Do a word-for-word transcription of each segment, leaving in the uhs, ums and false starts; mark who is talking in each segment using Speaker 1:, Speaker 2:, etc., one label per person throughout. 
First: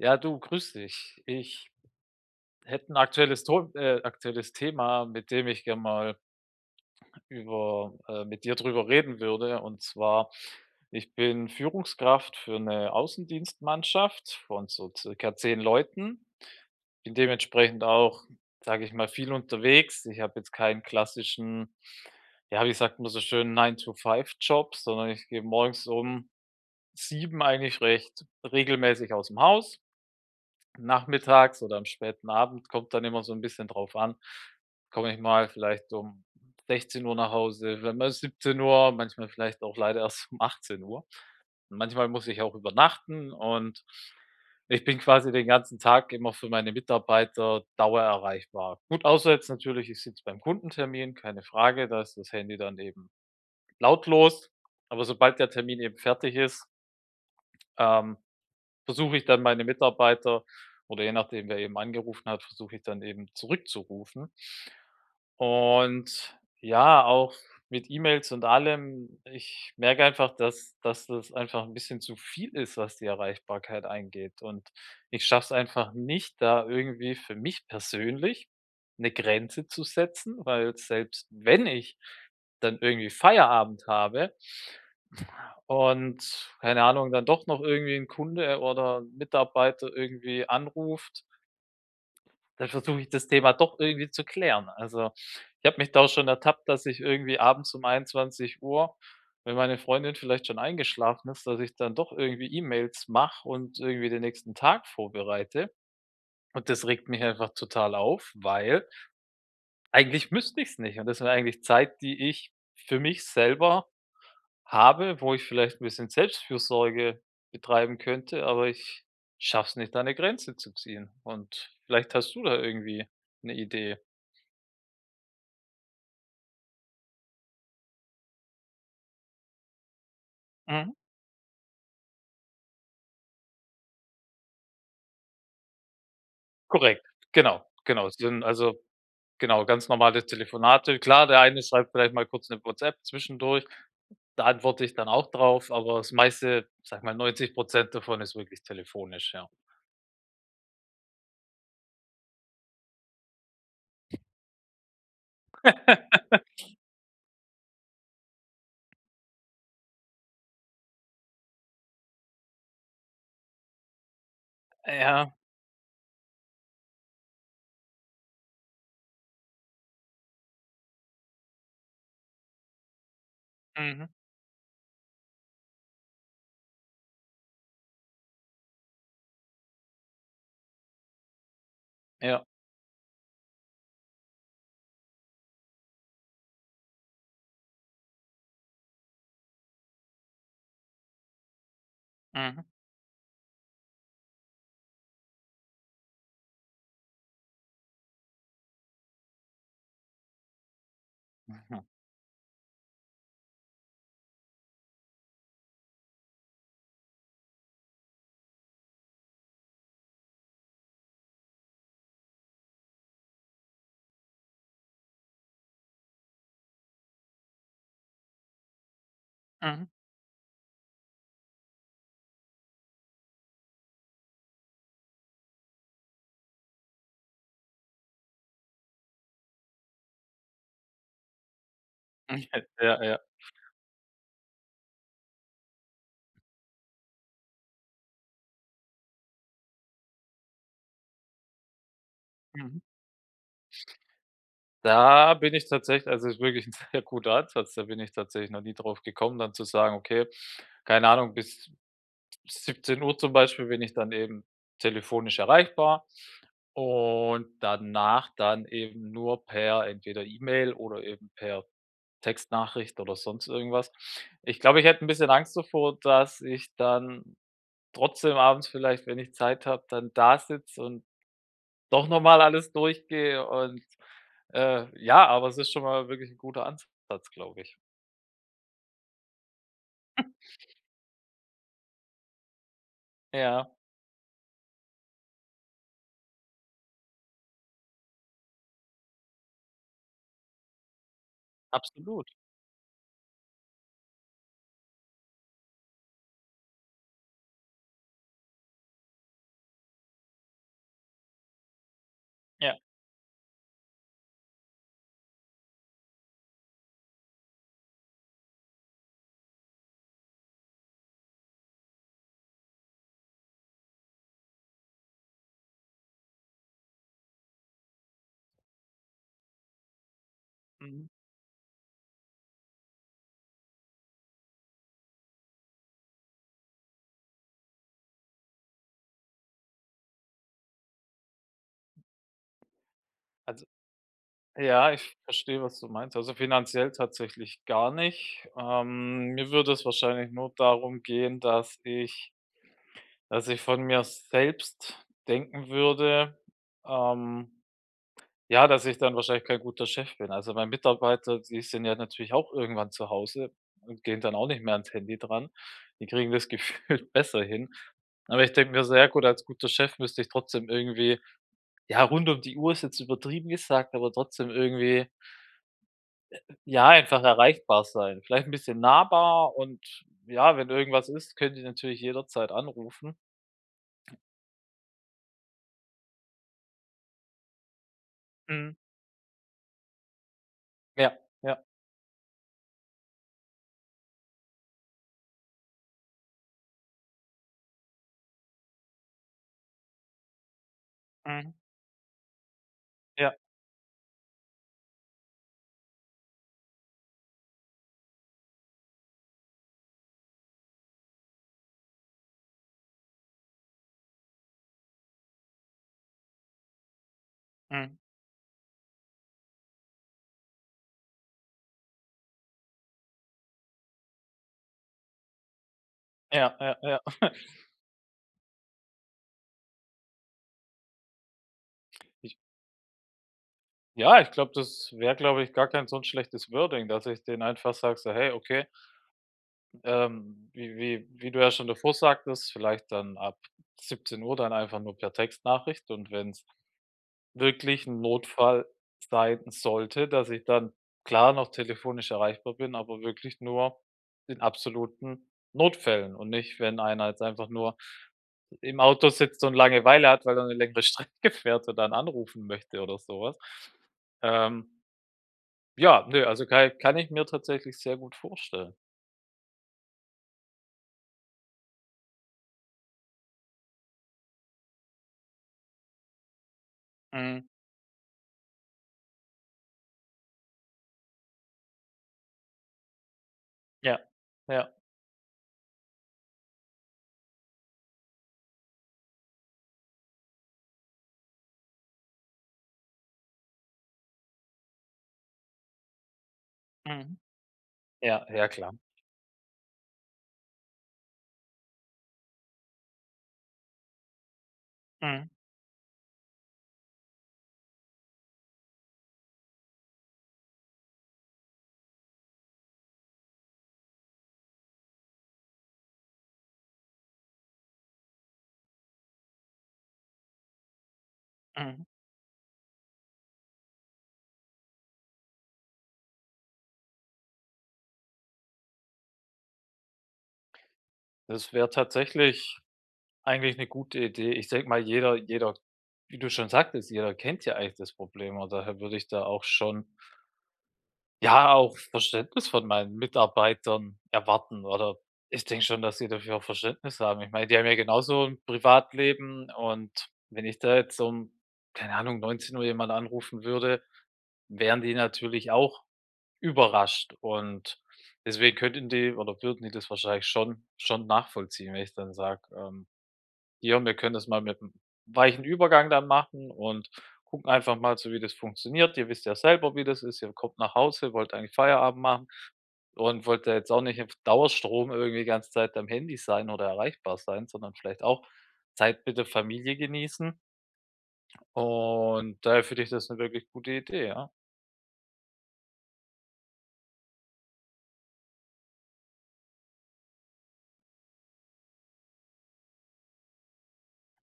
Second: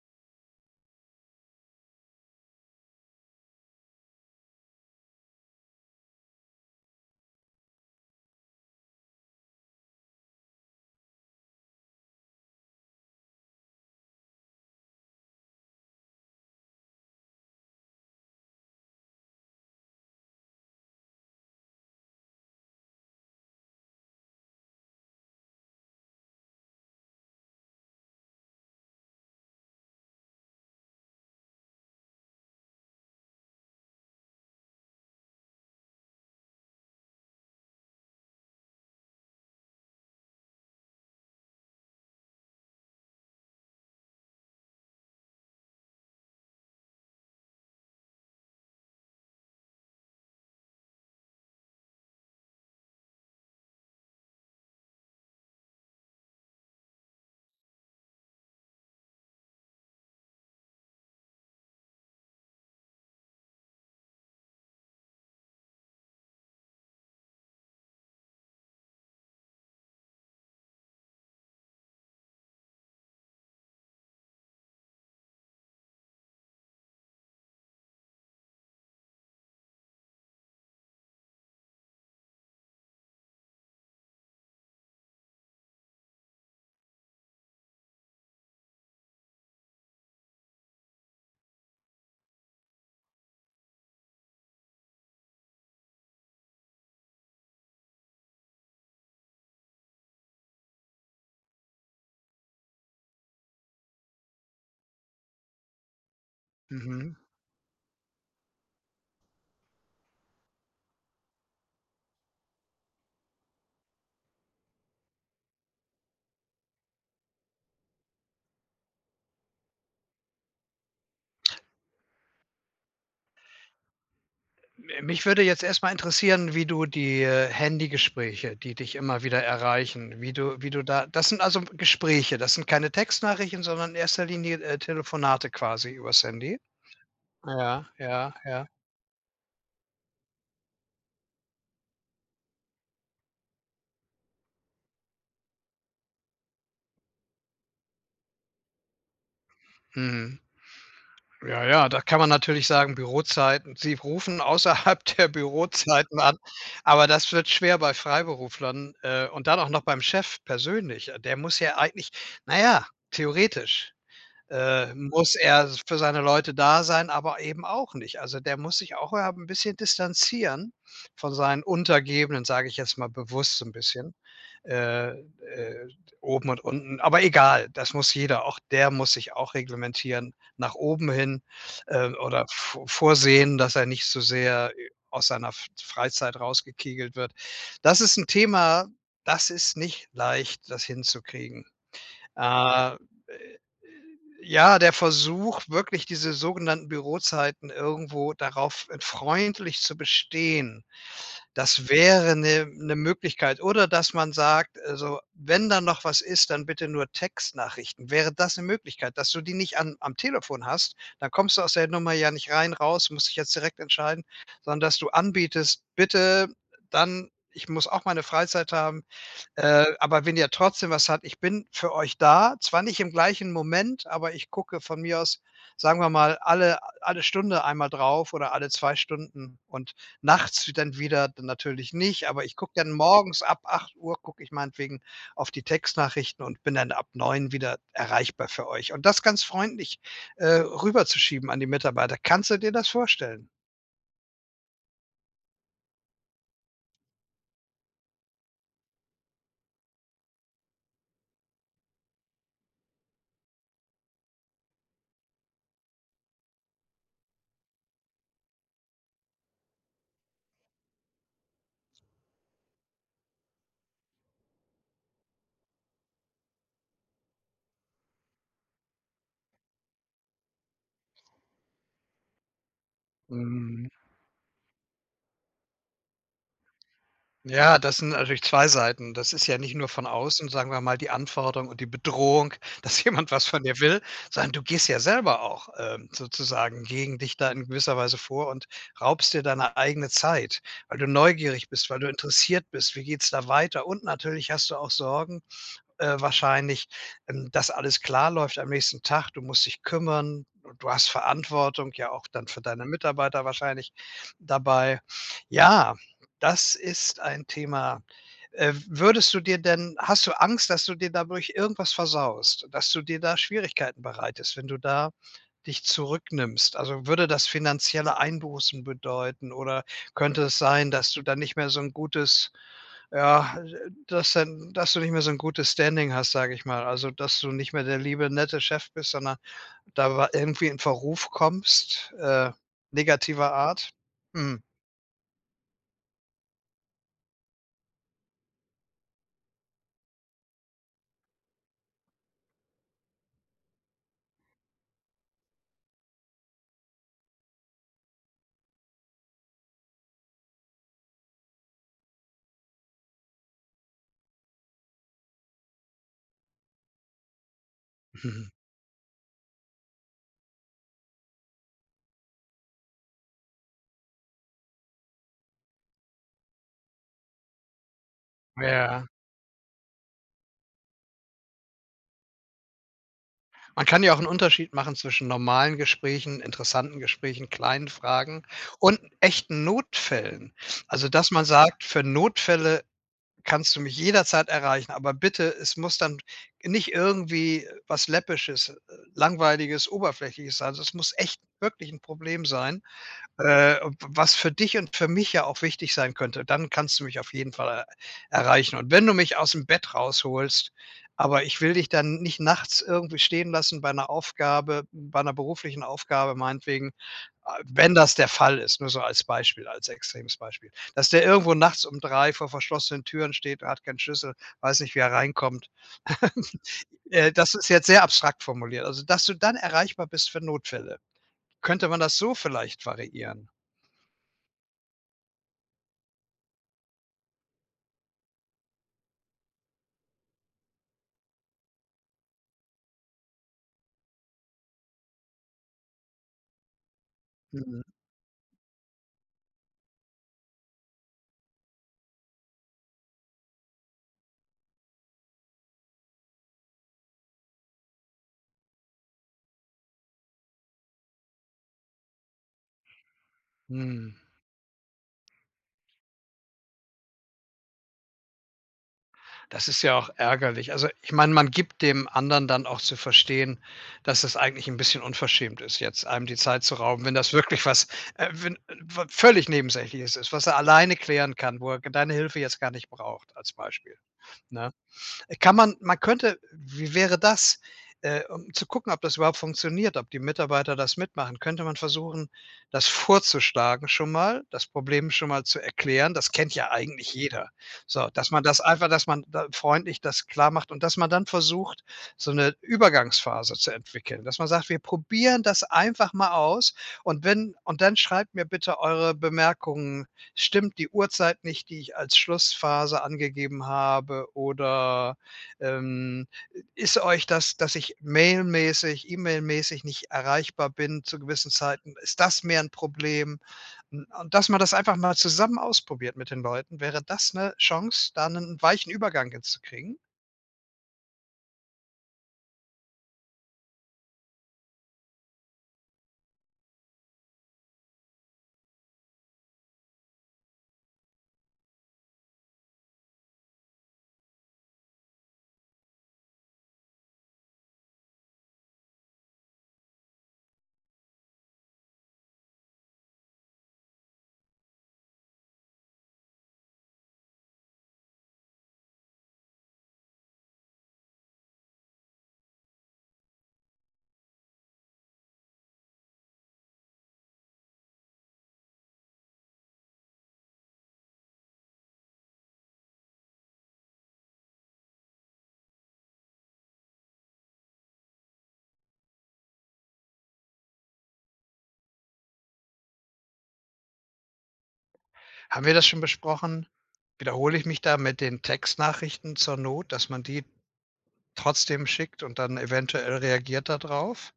Speaker 1: Ja, du, grüße dich. Ich hätte 'n aktuelles Ton äh, aktuelles Thema, mit dem ich gerne mal über, äh mit dir darüber reden würde. Und zwar: Ich bin Führungskraft für 'ne Außendienstmannschaft von so circa zehn Leuten. Bin dementsprechend auch, sage ich mal, viel unterwegs. Ich habe jetzt keinen klassischen- ja, wie sagt man so schön- Nine-to-five-Job, sondern ich gehe morgens um sieben eigentlich recht regelmäßig aus dem Haus. Nachmittags oder am späten Abend kommt dann immer so 'n bisschen drauf an, komme ich mal vielleicht um sechzehn Uhr nach Hause, w mal siebzehn Uhr, manchmal vielleicht auch leider erst um achtzehn Uhr. Manchmal muss ich auch übernachten und ich bin quasi den ganzen Tag immer für meine Mitarbeiter dauererreichbar. Gut, außer jetzt natürlich, ich sitze beim Kundentermin, keine Frage, da ist das Handy dann eben lautlos. Aber sobald der Termin eben fertig ist ähm, versuche ich dann meine Mitarbeiter oder je nachdem, wer eben angerufen hat, versuche ich dann eben zurückzurufen. Und, ja, auch mit E-Mails und allem, ich merke einfach, dass dass das einfach 'n bisschen zu viel ist, was die Erreichbarkeit eingeht. Und, ich schaffe es einfach nicht da irgendwie für mich persönlich 'ne Grenze zu setzen, weil selbst wenn ich dann irgendwie Feierabend habe und keine Ahnung, dann doch noch irgendwie 'n Kunde oder Mitarbeiter irgendwie anruft dann versuche ich das Thema doch irgendwie zu klären. Also, ich habe mich da schon ertappt, dass ich irgendwie abends um einundzwanzig Uhr, wenn meine Freundin vielleicht schon eingeschlafen ist, dass ich dann doch irgendwie E-Mails mache und irgendwie den nächsten Tag vorbereite. Und das regt
Speaker 2: Mhm.
Speaker 1: mich einfach total auf, weil eigentlich müsste ich es nicht. Und das wäre eigentlich Zeit, die ich für mich selber habe, wo ich vielleicht 'n bisschen Selbstfürsorge betreiben könnte. Aber ich schaffe es nicht, da 'ne Grenze zu ziehen. Und vielleicht hast du da irgendwie 'ne Idee.
Speaker 2: M äh, mich würde jetzt erst mal interessieren, wie du die, äh, Handy-Gespräche, die dich immer wieder erreichen, wie du wie du
Speaker 1: Mhm.
Speaker 2: da das sind also Gespräche. Das sind keine Textnachrichten, sondern in erster Linie, äh, Telefonate quasi übers Handy.
Speaker 1: Korrekt. Genau,
Speaker 2: Ja,
Speaker 1: genau.
Speaker 2: ja,
Speaker 1: Sind,
Speaker 2: ja.
Speaker 1: also, genau, ganz normale Telefonate. Klar, der eine schreibt vielleicht mal kurz 'ne WhatsApp zwischendurch, da antworte ich dann auch drauf, aber das meiste, ich sage mal, neunzig Prozent davon ist wirklich telefonisch, ja.
Speaker 2: Mhm. Ja, ja, da kann man natürlich sagen, Bürozeiten. Sie rufen außerhalb der Bürozeiten an. Aber das wird schwer bei Freiberuflern, äh, und dann auch noch beim Chef persönlich. Der muss ja eigentlich na ja, theoretisch, äh,
Speaker 1: Äh, ja.
Speaker 2: muss er für seine Leute da sein, aber eben auch nicht. Also, der muss sich auch, äh, 'n bisschen distanzieren von seinen Untergebenen, sage ich jetzt mal bewusst so 'n
Speaker 1: Mhm.
Speaker 2: bisschen, äh, äh, oben und unten. Aber egal, das muss jeder auch der muss sich auch reglementieren nach oben hin, äh,
Speaker 1: Ja.
Speaker 2: oder vor vorsehen, dass er nicht so sehr, äh, aus seiner F Freizeit rausgekegelt wird. Das ist 'n Thema, das ist nicht leicht, das hinzukriegen.
Speaker 1: Mhm.
Speaker 2: Ähm, äh, äh, ja, der Versuch, wirklich diese sogenannten Bürozeiten irgendwo darauf freundlich zu bestehen.
Speaker 1: Mhm.
Speaker 2: Das wäre 'ne 'ne Möglichkeit, oder dass man sagt: „Also, wenn da noch was ist, dann bitte nur Textnachrichten.“ Wäre das 'ne Möglichkeit, dass du die nicht an am Telefon hast, dann kommst du aus der Nummer ja nicht rein, raus, musst dich jetzt direkt entscheiden. Sondern dass du anbietest: „Bitte dann ich muss auch meine Freizeit haben, äh,
Speaker 1: Mhm.
Speaker 2: aber wenn ihr trotzdem was habt, ich bin für euch da. Zwar nicht im gleichen Moment, aber ich gucke von mir aus, sagen wir mal, alle a alle Stunde einmal drauf oder alle zwei Stunden und nachts w dann wieder natürlich nicht. Aber ich
Speaker 1: [unintelligible]
Speaker 2: gucke dann
Speaker 1: Ja, ja.
Speaker 2: morgens ab acht Uhr gucke ich meinetwegen auf die Textnachrichten und bin dann ab neun wieder erreichbar für euch.“ Und das ganz freundlich, äh, rüberzuschieben an die Mitarbeiter. Kannst du dir
Speaker 1: Mhm.
Speaker 2: das vorstellen?
Speaker 1: Da bin ich tatsächlich also, es ist wirklich ein sehr guter Ansatz, da bin ich tatsächlich noch nie darauf gekommen, dann zu sagen: „Okay, keine Ahnung, bis d siebzehn Uhr zum Beispiel bin ich dann eben telefonisch erreichbar und danach dann eben nur per entweder E-Mail oder eben per Textnachricht oder sonst irgendwas. Ich glaube, ich hätte 'n bisschen Angst davor, dass ich dann trotzdem abends vielleicht, wenn ich Zeit habe, dann da sitze und doch nochmal alles durchgehe und,
Speaker 2: Mhm.
Speaker 1: äh ja, aber es ist schon mal wirklich 'n guter Ansatz, glaube ich.
Speaker 2: Ja, das sind natürlich zwei Seiten. Das ist ja nicht nur von außen, sagen wir mal, die Anforderung und die Bedrohung, dass jemand was von
Speaker 1: Ja.
Speaker 2: dir will, sondern du gehst ja selber auch, ähm, sozusagen gegen dich da in gewisser Weise vor und raubst dir deine eigene Zeit. Weil du neugierig bist, weil du
Speaker 1: Absolut.
Speaker 2: interessiert bist, wie geht's da weiter? Und natürlich hast du auch Sorgen, äh, wahrscheinlich, ähm, dass alles klar läuft am nächsten Tag. Du musst dich kümmern und du hast Verantwortung, ja, auch dann für
Speaker 1: Ja.
Speaker 2: deine Mitarbeiter wahrscheinlich dabei. Ja, das ist ein Thema. Äh, würdest du dir denn hast du Angst, dass du dir dadurch irgendwas versaust? Dass du dir da Schwierigkeiten bereitest, wenn du da dich zurücknimmst? Also, würde das finanzielle Einbußen bedeuten? Oder könnte es sein,
Speaker 1: Mhm.
Speaker 2: dass du da nicht mehr so 'n gutes, ja, äh, äh dass dann dass du nicht mehr so ein gutes Standing hast, sage ich mal. Also, dass du nicht mehr der liebe nette Chef bist, sondern da war irgendwie in Verruf kommst, äh, negativer
Speaker 1: Also
Speaker 2: Art? Mhm.
Speaker 1: Ja, ich verstehe, was du meinst. Also, finanziell tatsächlich gar nicht. Ähm, mir würde es wahrscheinlich nur darum gehen, dass ich dass ich von mir selbst denken würde, ähm, ja, dass ich dann wahrscheinlich kein guter Chef bin. Also, mein Mitarbeiter, die sind ja natürlich auch irgendwann zu Hause und gehen dann auch nicht mehr ans Handy dran. Die kriegen das gefühlt besser hin. Aber ich denke mir, sehr gut als guter Chef müsste ich trotzdem irgendwie ja, rund um die Uhr ist jetzt übertrieben gesagt, aber trotzdem irgendwie ja, einfach erreichbar sein. Vielleicht ein bisschen
Speaker 2: Ja.
Speaker 1: nahbar und ja, wenn irgendwas ist, können die natürlich jederzeit anrufen.
Speaker 2: Man kann ja auch 'n Unterschied machen zwischen normalen Gesprächen, interessanten Gesprächen, kleinen Fragen
Speaker 1: Mhm.
Speaker 2: und echten Notfällen. Also,
Speaker 1: Ja,
Speaker 2: dass man
Speaker 1: ja.
Speaker 2: sagt: „Für Notfälle kannst du mich jederzeit erreichen. Aber bitte, es muss dann nicht irgendwie was Läppisches, äh, Langweiliges, Oberflächliches sein, son es muss echt
Speaker 1: Mhm.
Speaker 2: wirklich 'n Problem sein,
Speaker 1: Ja.
Speaker 2: äh, w was für dich und für mich ja auch wichtig sein könnte. Dann kannst du mich auf jeden Fall er erreichen. Und wenn du mich aus'm Bett rausholst. Aber ich will dich dann nicht nachts irgendwie stehen lassen bei 'ner Aufgabe bei 'ner beruflichen Aufgabe meinetwegen“ Äh, wenn
Speaker 1: Mhm.
Speaker 2: das der Fall ist, nur so als Beispiel, als extremes Beispiel, dass der irgendwo nachts um drei vor verschlossenen Türen steht und hat keinen Schlüssel, weiß nicht, wie er reinkommt.
Speaker 1: Ja, ja, ja.
Speaker 2: Äh, das ist jetzt sehr abstrakt formuliert. Also, dass du dann erreichbar bist für Notfälle. Könnte man das so
Speaker 1: Ich
Speaker 2: vielleicht variieren?
Speaker 1: Ja, ich glaube das wäre, glaube ich, gar kein so schlechtes Wording, dass ich denen einfach sage, so: „Hey, okay“ ähm, wie wie wie du ja schon davor sagtest, vielleicht dann ab siebzehn Uhr dann einfach nur per Textnachricht und wenn es
Speaker 2: Mhm.
Speaker 1: wirklich 'n Notfall sein sollte, dass ich dann, klar, noch telefonisch erreichbar bin, aber wirklich nur in absoluten Notfällen. Und nicht, wenn einer jetzt einfach nur im Auto sitzt und Langeweile hat, weil er 'ne längere Strecke fährt und dann anrufen möchte oder sowas,
Speaker 2: Mhm.
Speaker 1: ähm. Ja, ne, also, kei kann ich mir tatsächlich sehr gut vorstellen.
Speaker 2: Das ist ja auch ärgerlich. Also, ich meine, man gibt dem anderen dann auch zu verstehen, dass es eigentlich 'n bisschen unverschämt ist, jetzt einem die Zeit zu rauben. Wenn das
Speaker 1: Mhm.
Speaker 2: wirklich was, äh, wenn n wa völlig Nebensächliches ist, was er alleine klären kann, wo er g deine Hilfe jetzt gar nicht braucht, als Beispiel,
Speaker 1: Ja,
Speaker 2: ne?
Speaker 1: ja.
Speaker 2: Äh, kann man man könnte wie wäre das? Äh, um zu gucken, ob das überhaupt funktioniert, ob die Mitarbeiter das mitmachen, könnte man versuchen, das vorzuschlagen, schon mal, das Problem schon mal zu erklären. Das kennt ja eigentlich
Speaker 1: Mhm.
Speaker 2: jeder. So,
Speaker 1: Ja,
Speaker 2: dass man
Speaker 1: ja,
Speaker 2: das
Speaker 1: klar.
Speaker 2: einfach dass man da freundlich das klar macht. Und dass man dann versucht, so 'ne Übergangsphase zu entwickeln, dass man sagt: „Wir
Speaker 1: Mhm.
Speaker 2: probieren das einfach mal aus. Und wenn und dann schreibt mir bitte eure Bemerkungen. Stimmt die Uhrzeit nicht, die ich als Schlussphase angegeben habe? Oder, ähm, ist euch das, dass ich mailmäßig, E-Mail-mäßig nicht erreichbar bin, zu gewissen
Speaker 1: Mhm.
Speaker 2: Zeiten, ist das mehr 'n Problem?“ N und dass man das einfach mal zusammen ausprobiert mit den Leuten. Wäre das 'ne Chance, da 'nen weichen Übergang hinzukriegen?
Speaker 1: Das wäre tatsächlich eigentlich 'ne gute Idee. Ich denke mal, jeder jeder wie du schon sagtest, jeder kennt ja eigentlich das Problem, und daher würde ich da auch schon ja, auch Verständnis von meinen Mitarbeitern erwarten, oder ich denke schon, dass sie dafür auch Verständnis haben. Ich meine, die haben ja genauso 'n Privatleben und wenn ich da jetzt um keine Ahnung, neunzehn Uhr jemanden anrufen würde, wären die natürlich auch überrascht. Und deswegen könnten die oder würden die das wahrscheinlich schon schon nachvollziehen, wenn ich dann sage, ähm: „Hier, wir können das mal mit 'm weichen Übergang dann machen und gucken einfach mal so, wie das funktioniert. Ihr wisst ja selber, wie das ist. Ihr kommt nach Hause, wollt eigentlich Feierabend machen und wollt da jetzt auch nicht auf Dauerstrom irgendwie die ganze Zeit am Handy sein oder erreichbar sein, sondern vielleicht auch Zeit mit der Familie genießen. Und, daher finde ich das 'ne wirklich gute Idee, ja.
Speaker 2: Haben wir das schon besprochen? Wiederhole ich mich da mit den Textnachrichten zur Not, dass man die trotzdem schickt und dann eventuell reagiert da drauf?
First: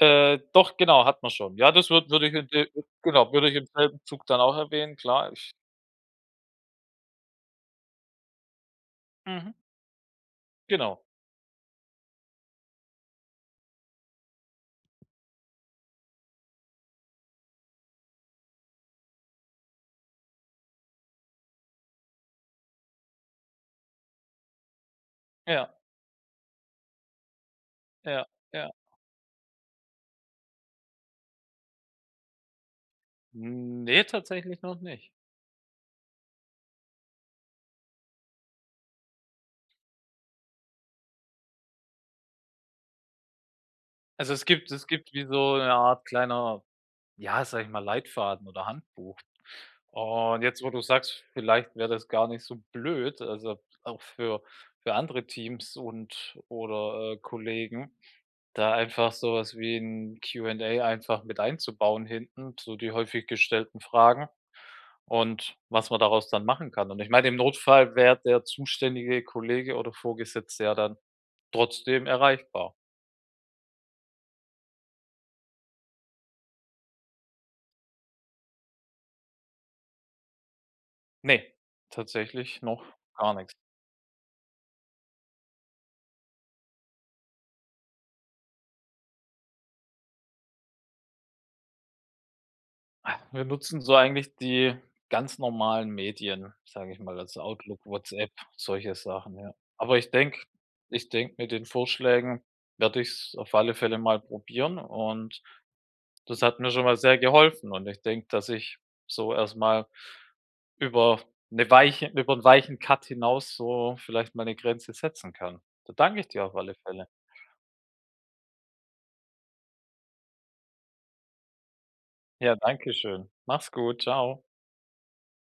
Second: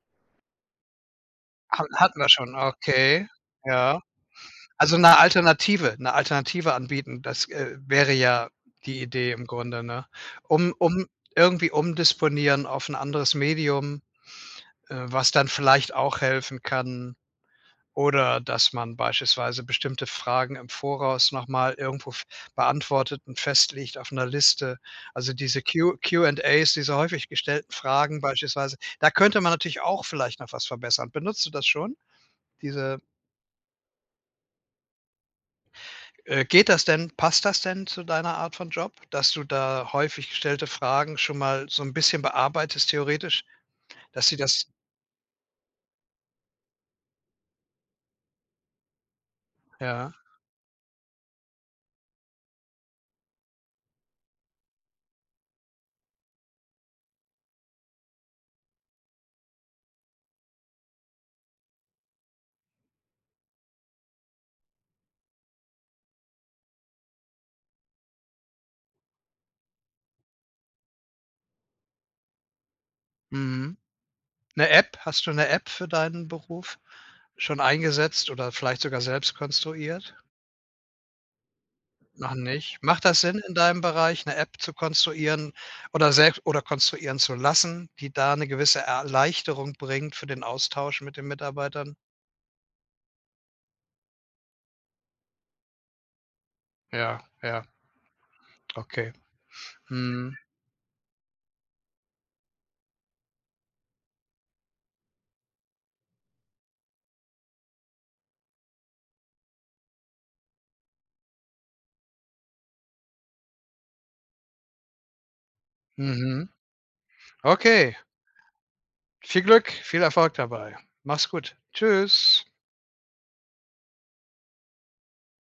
Speaker 1: Äh, doch, genau, hatten wir schon. Ja,
Speaker 2: Hat
Speaker 1: das wür
Speaker 2: hatten wir
Speaker 1: würde ich in
Speaker 2: schon,
Speaker 1: de
Speaker 2: okay,
Speaker 1: genau, würde ich im selben
Speaker 2: ja.
Speaker 1: Zug dann auch erwähnen.
Speaker 2: Also, 'ne
Speaker 1: Klar, ich
Speaker 2: Alternative 'ne Alternative anbieten, das, äh, wäre ja die Idee im
Speaker 1: Mhm.
Speaker 2: Grunde, ne? Um
Speaker 1: Genau.
Speaker 2: um irgendwie umdisponieren auf 'n anderes Medium, äh, was dann vielleicht auch helfen kann. Oder dass man beispielsweise bestimmte Fragen im Voraus noch mal irgendwo f beantwortet und festlegt auf 'ne Liste, also, diese
Speaker 1: Ja.
Speaker 2: Q Q&As, diese häufig gestellten Fragen
Speaker 1: Ja, ja.
Speaker 2: beispielsweise, da könnte man natürlich auch vielleicht noch was verbessern. Benutzt du das schon? Diese
Speaker 1: Hm, ne, tatsächlich noch nicht.
Speaker 2: Äh, geht das denn? Passt das denn zu deiner Art von Job, dass du da häufig gestellte Fragen schon mal so 'n bisschen bearbeitest theoretisch? Dass
Speaker 1: Also,
Speaker 2: sie
Speaker 1: es
Speaker 2: das
Speaker 1: gibt es gibt wie so 'ne Art kleiner, ja, sage ich mal, Leitfaden oder Handbuch.
Speaker 2: Ja.
Speaker 1: Und jetzt, wo du's sagst, vielleicht wäre das gar nicht so blöd. Also, auch für für andere Teams und oder, äh, Kollegen, da einfach sowas wie 'n Q&A einfach mit einzubauen hinten, so die häufig gestellten Fragen und was man daraus dann machen kann. Und ich meine, im Notfall wär der zuständige Kollege oder Vorgesetzte ja dann trotzdem erreichbar.
Speaker 2: Mhm. 'Ne App, hast du 'ne App für deinen Beruf schon eingesetzt oder vielleicht sogar selbst konstruiert?
Speaker 1: Ne,
Speaker 2: Noch
Speaker 1: tatsächlich
Speaker 2: nicht.
Speaker 1: noch
Speaker 2: Macht das
Speaker 1: gar
Speaker 2: Sinn,
Speaker 1: nichts.
Speaker 2: in deinem Bereich 'ne App zu konstruieren oder selbst oder konstruieren zu lassen, die da 'ne gewisse Erleichterung bringt für den Austausch mit den Mitarbeitern?
Speaker 1: Wir nutzen so eigentlich die ganz normalen Medien, sage ich mal,
Speaker 2: Ja,
Speaker 1: also
Speaker 2: ja.
Speaker 1: Outlook, WhatsApp, solche
Speaker 2: Okay,
Speaker 1: Sachen, ja. Aber ich
Speaker 2: mhm.
Speaker 1: denke ich denke, mit den Vorschlägen werde ich's auf alle Fälle mal probieren und das hat mir schon mal sehr geholfen. Und ich denke, dass ich so erstmal über 'ne weiche über 'n weichen Cut hinaus so vielleicht meine Grenze setzen kann. Da danke ich dir
Speaker 2: Mhm,
Speaker 1: auf alle Fälle.
Speaker 2: okay. Viel Glück. Viel Erfolg dabei. Mach's gut. Tschüss.
Speaker 1: Ja, dankeschön. Mach's gut. Tschau.